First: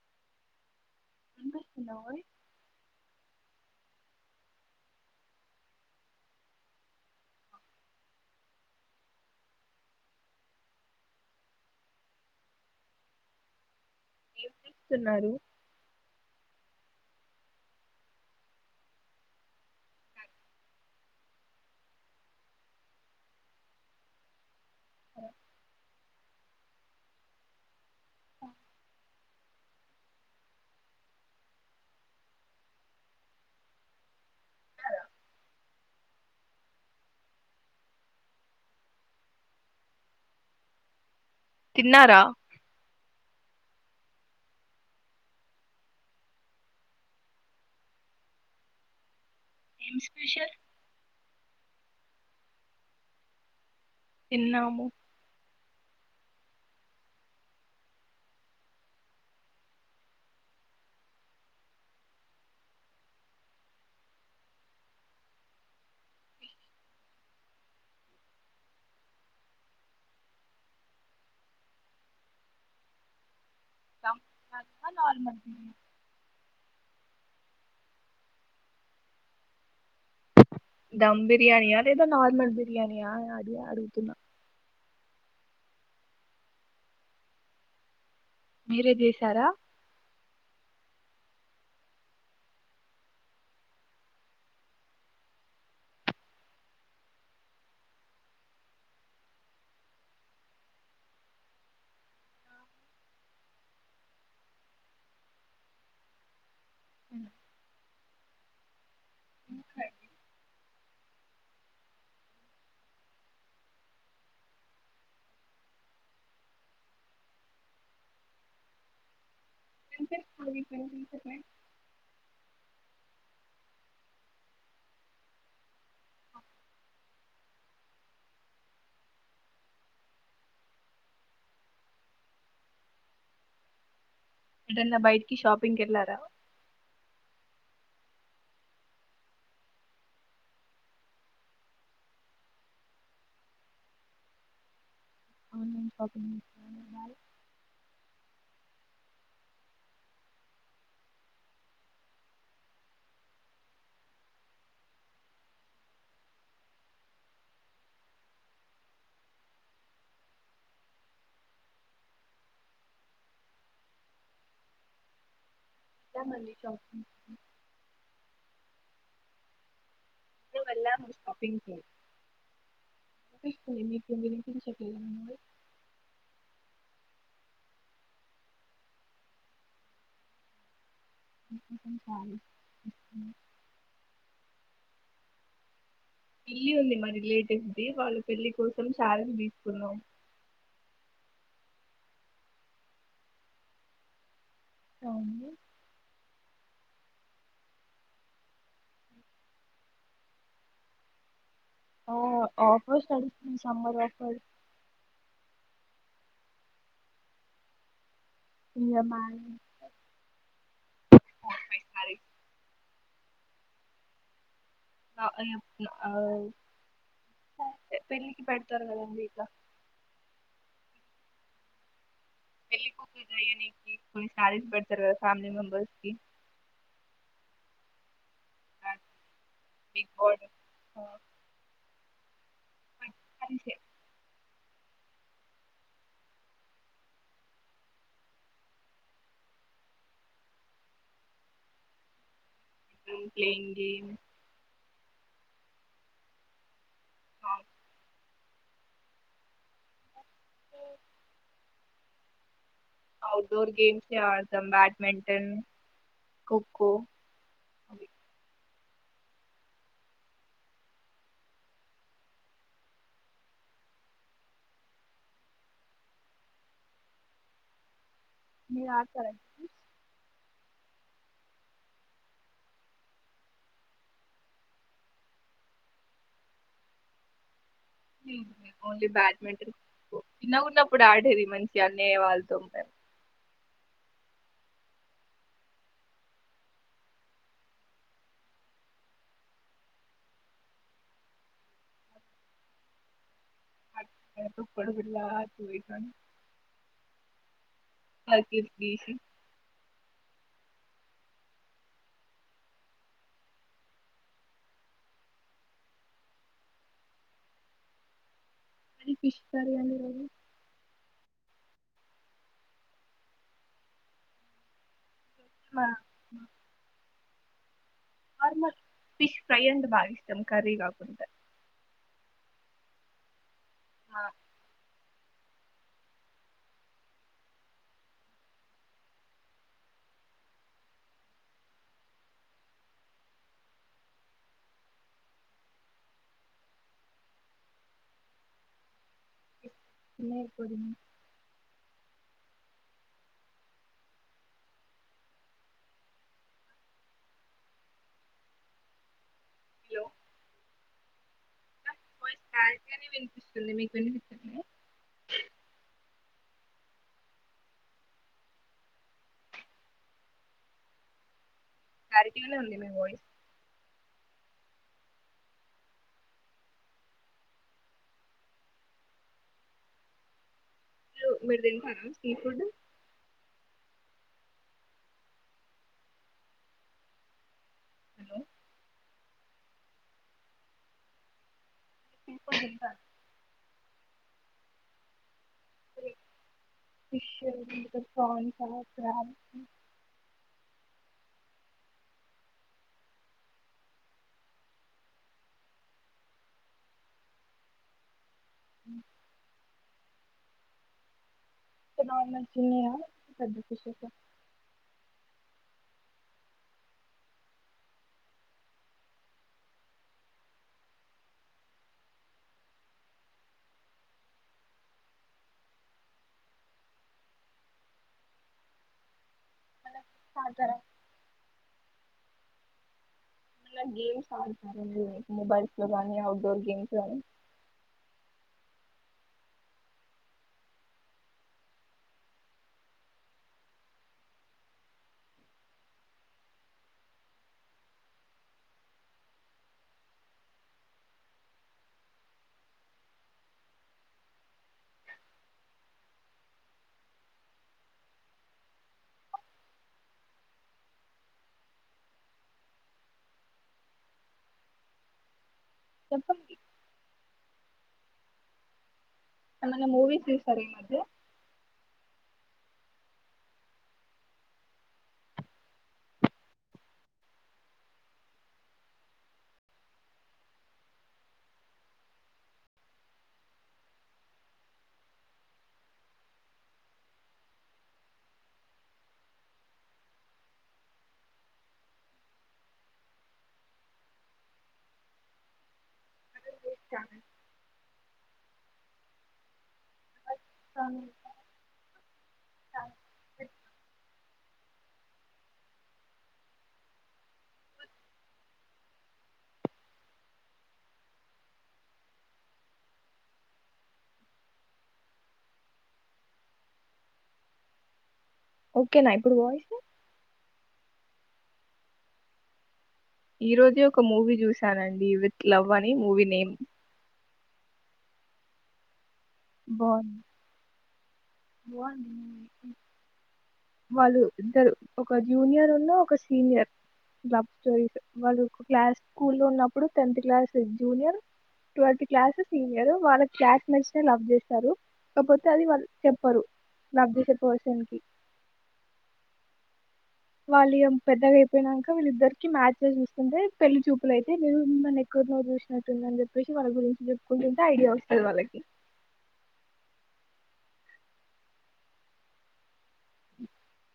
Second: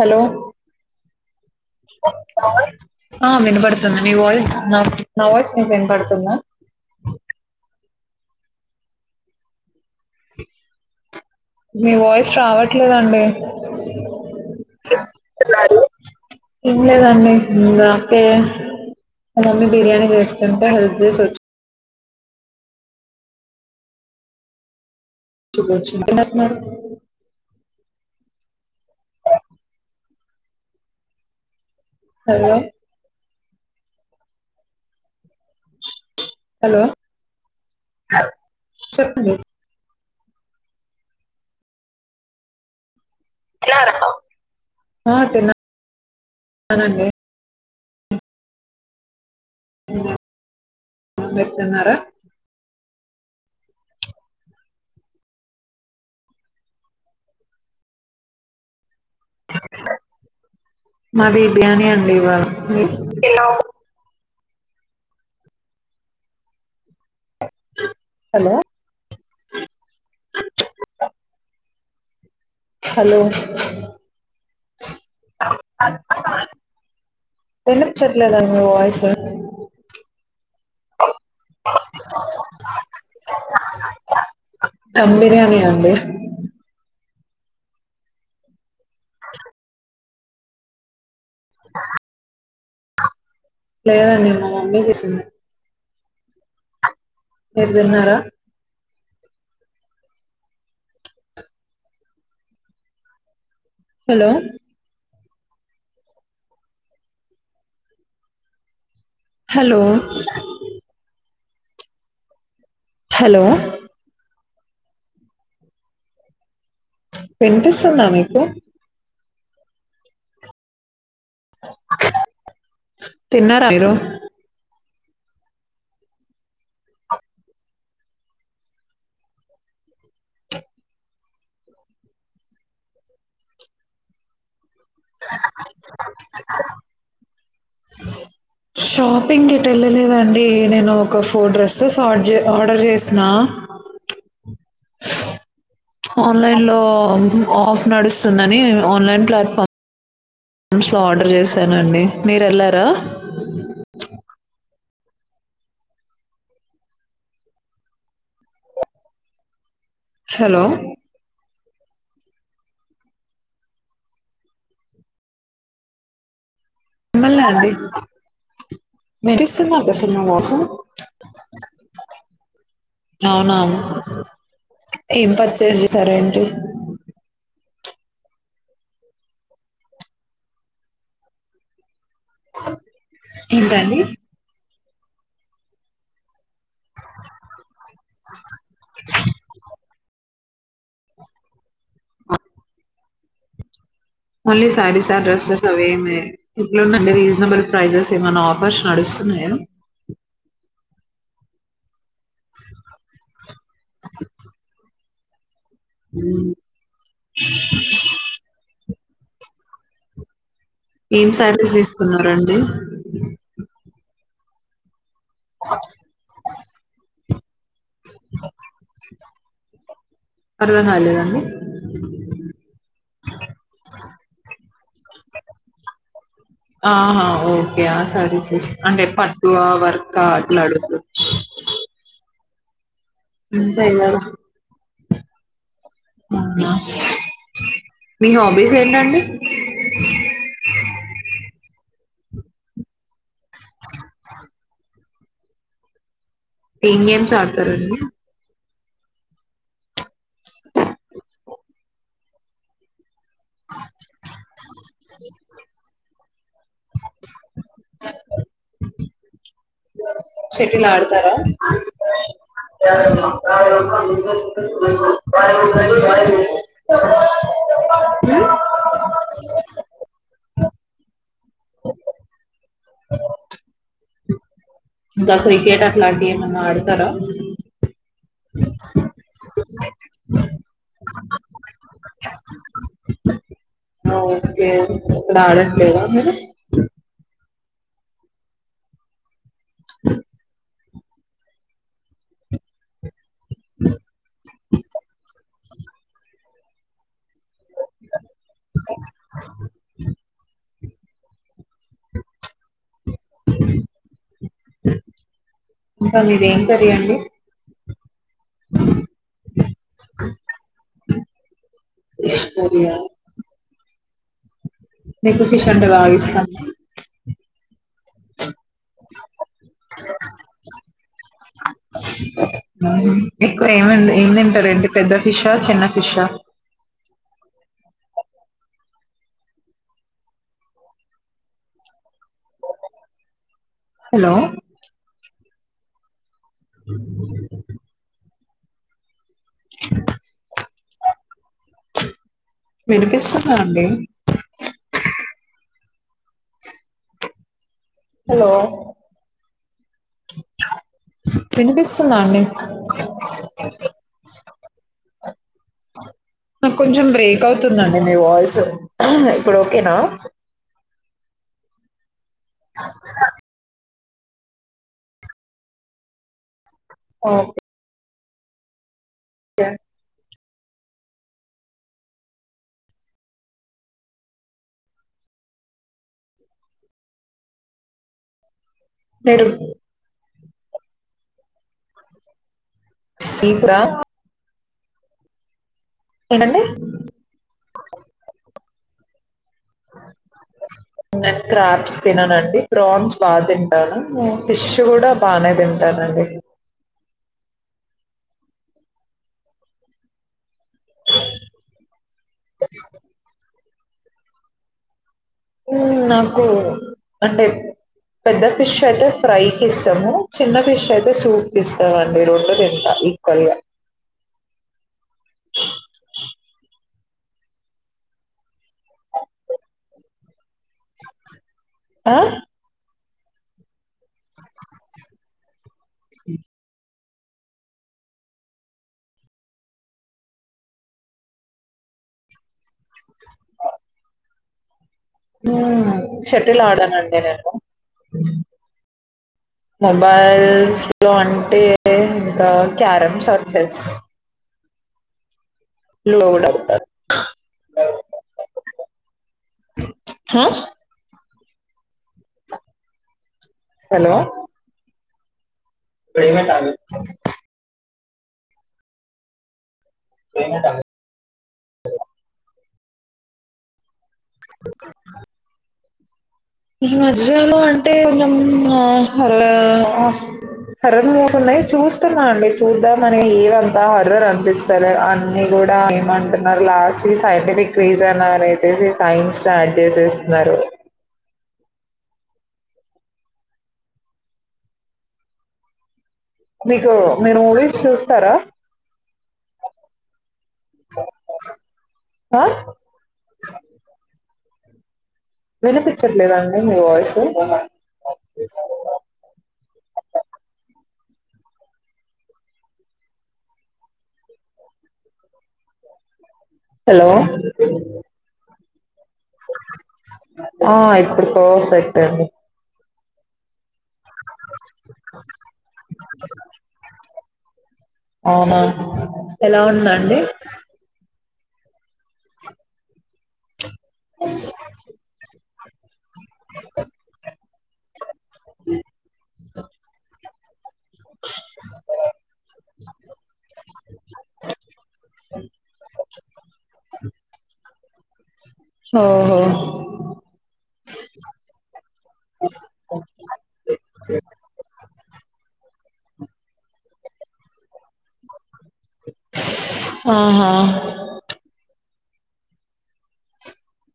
Hello వినిపిస్తుందోయ్ ఆ వినబడు మీ వాయిస్ నా వాయిస్ మీకు వినపడుతుందా మీ వాయిస్ రావట్లేదండి ఏం చేస్తున్నారు ఏంలేదండి ఇందాకే మా మమ్మీ బిర్యానీ చేస్తుంటే హెల్ప్ చేసి వచ్చ శుభచ్చిన [inaudible] ఎంజేస్తున్నారు ఆఓ [inaudible] హలో హలో చెప్పండి తిన్నారా ఆ తిన్నా ఆ తిన్నానండి ఏం స్పెషల్ మీరు తిన్నారా తిన్నాము మాది బిర్యానీ అండి ఇవాళ మీది హలో హలో నార్మల్ [inaudible] వినిపిచెట్లేదండి మీ వాయిసు దమ్ బిర్యాణియా లేద నార్మల్ బిర్యాణియా అది అడుగుతున్న దం బిర్యాణి అండి మీరే చేశారా [inaudible] లేదండి మా మమ్మీ చేసింది మీరు తన్నారా హలో ఉ హలో హలో వినిపిస్తుందా మీకు గుప్ప తిన్నారమీరు ఎడన్నా బయటికి షాపింగ్కి వెళ్లారా షాపింగ్ ఇట వెళ్ళలేదండి నేను ఒక ఫోర్ డ్రెస్సెస్ ఆ ఆర్డర్ చేసిన ఆన్లైన్ షాపింగ్ ఆన్లైన్ లో ఆఫ్ నడుస్ తునధి ఆన్లైన్ ప్లాట్ఫామ్మ్స్లో ఆర్డర్ చేశానండి మీరు వెళ్లారా హలో ఇ మళ్ళ చ మిమాల్నాండి మెడిసిన్ కోసం వెళ్ళాము షాపింగ్ కి అవునావును వినిపిస్తుంది మీకు వినిపించట్లేదా నా ఏం వాయిస్ పచ్చేజ చేసార ఏంటి అ తీపే అంది పిల్లి ఉంది మా రిలేటివ్స్ ది వాళ్ళ పెళ్లి కోసం శాలది తీసుకున్నాం మళ్లీ సారీ సార్ అవును డ్రెస్సెస్ అవేమి ఇట్లుందండి రీజనబుల్ ప్రైజెస్ ఏమైన్నా ఆఫర్స్ నడుస్తున్నాయా ఆ ఆఫర్స్ చ సబర ఫర్ ఉమ్ ఇ మ ఏం సర్వీస్ తీసుకున్నారండి [unintelligible] న [unintelligible] పెళ్లికి పెడతారు కదండి ఇడా [unintelligible] కాలేద అండి పెళ్లి ఫోకస్ చేయ్యనీకి కొన్ని సారీస్ పెడతారు కదా ఫ్యామిలీ మెంబర్స్ కి యా సరే స అంటే పట్టు ఆ బిగ్ వర్కా బార్డర్ అట్లా అడుగుతూరు ఆంథే వి వినాడు మీ హాబీస్ ఏంటండి ఐ యాం ప్లేయింగ్ గేమ్ ఎమ్ గేమ్స్ ఆడతారు అని బాడ్మింటన్ గేమ్స్ఏ ఆడతాం బ్యాడ్మింటన్ ఖోఖో సిటీలు ఆడుతారా మీరు ఆడతార ఇంకా క్రికెట్ అట్లాంటివి ఏమన్నా ఆడతారా? ఓన్లీ బ్యాడ్మింటన్ చిన్నపుడు ఆడేది మంచిగా అన్నయ్య వాళ్ళతో ఒక ఎప్పుడు ఆడట్లేదా [unintelligible] మేము పొడబిడ్ల [unintelligible] తీసి ఇంకా మీది ఏం కర్రి అండి అది ఫిష్ కర్రి ఆ అండి ఈ రోజు సరే ఆ నీకు టి షర్ట్ మా కావాలి ర ఇస్తా ఫార్మల్ ఫిష్ ఫ్రై అంట బాగాష్టాం కర్రీ కాకుండా హమ్ ఎక్కువ మా ఏం తింటారు అండి పెద్ద వాలు ఫిష్ హా చిన్న ఫిష్ హలో [unintelligible] [inaudible] వినిపిస్తుందా అండి అండి హలో వినిపిస్తుందా ఫోన్ లో అండి బ్లాక్ గానే వినిపిస్తుంది మీకు వినిపిస్తుందా నాకు కొంచెం బ్రేక్ అవుతుందండి మీ వాయిస్ ఇప్పుడు ఓకేనా క్లారిటీనే ఉంది మీ వాయిస్ ఆ లో మెరుదే స్ఫుడ్ హలో నడు కు సీకరా ఏంటండి విష మ కన్ సార్ స నేను క్రాబ్ తిననుండి ప్రాన్స్ బాగా తింటాను ఫిష్ కూడా బానే తింటానండి అ ప్ర నంచి కుస నాకు అంటే పెద్ద ఫిష్ అయితే ఫ్రైకి ఇష్టాము చిన్న ఫిష్ అయితే సూప్ ఇస్తామండి రెండు తింటా ఈక్వల్గా అతార ఆ గేమ్స్ ఆడత మొబైల్ చ ఔట్ డోర్ గేమ్స్ని షటిల్ ఆడానండి నేను మొబైల్స్లో అంటే ఇంకా క్యారంమ్ చర్చెస్ లోడ్ అవుతుంది హ హలో పేమెంట్ చెప్పండి ఆగదు ఏమైనా మూవీస్ తీసారా ఈమధ్య [inaudible] ఈ మధ్యాల అంటేం హర హర మోసంన్నాయి చూస్తున్నా అండి చూద్దామని ఏవంతా హర్రర్ అనిపిస్తారు అన్ని కూడా ఏమంటున్నారు లాస్ట్ సైంటిఫిక్ రీజన్ అనిసేసి తేసి సైన్స్ ను ఆడ్ చేసేస్తున్నారు మీకు మీరు మూవీస్ చూస్తారా ఆ వినిపించట్లేదండి మీ వాయిసు హలో ఓకే ఒకేనాయి ఎప్పుడూ వాయిస్ ఆ ఇప్పుడు పర్ఫెక్ట్ అది ఈ రోజే ఒక ఒక మూవీ చూసానండి విత్ లవ్ అని మూవీ నేమ్ అవునా ఎలా ఉందండి పో వాళ్ళు ఇద్దరు ఒక జూనియర్ ఉన్న ఒక సీనియర్ లవ్ స్టోరీస్ వాళ్ళు క్లాస్ స్కూల్ ఉన్నప్పుడు tenth class junior twelve class senior వాళ్ళ క్లాస్ మేట్స్ లవ్ చేస్తారు కాకపోతే అది వాళ్ళ చెప్పరు లబ్ధ చెప్పవస ఓహో వాళ్ళి పెద్దగా అయిపోయినాక వీళ్ళిద్దరికి మ్యాచెస్ చూస్తుంటే పెళ్లి చూపుల అయితే నేను మిమ్మల్ని ఎక్కడినో చూసిన వాళ్ళదర్నీ చెప్పేసి వాళ్ళ గురించి చెప్పుకుంటుంటే ఐడియా వస్తుంది వాళ్ళకి ఆహా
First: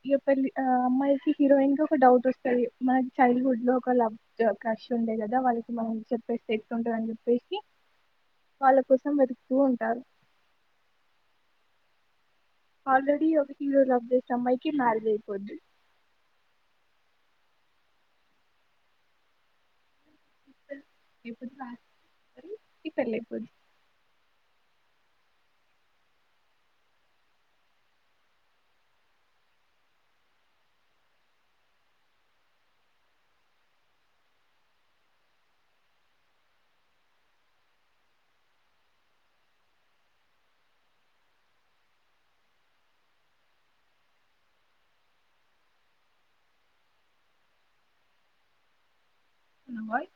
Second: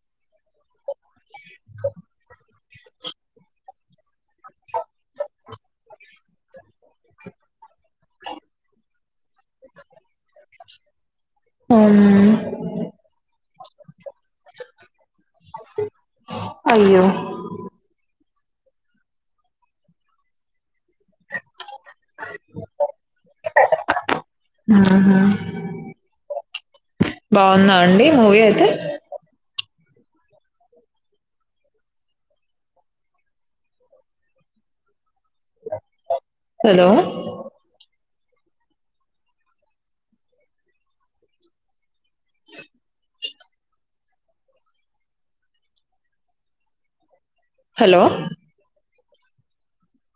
ఇ పల్లి ఆ అమ్మాయికి హీరోయిన్ కి ఒక డౌట్ వస్తుంది మన చైల్డ్ హుడ్ లో ఒక లవ్ క్రష్ ఉండే కదా వాళ్ళకి మనం చెప్పేస్త ఎక్ట్తుంటుంద అని చెప్పేసి వాళ్ళ కోసం వెతుకుతూ ఉంటారు అ ఆల్రెడీ ఒక కిలో రబ్ జేయ్ క సమ్మాకి నాలుగయిపోదు అయ్యో పెళ్లై పోది బాగుందా అండి మూవీ అయితే హలో [unintelligible] హలో నా వాయిస్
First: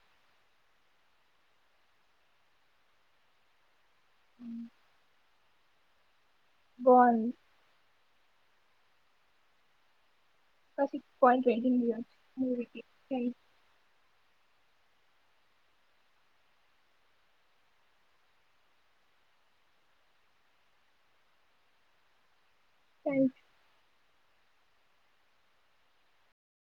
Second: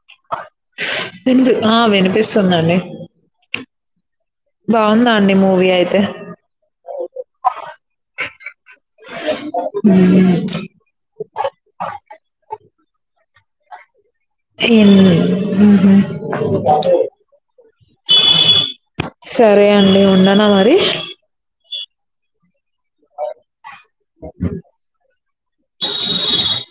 విని ఆ వినిపిస్తుందండి బాగుందా అండి మూవీ అయితే బావుంది [unintelligible] బ పట్ రెడింది [unintelligible] సరే అండి ఉన్నానా మరి థ్యాంక్యూ [unintelligible]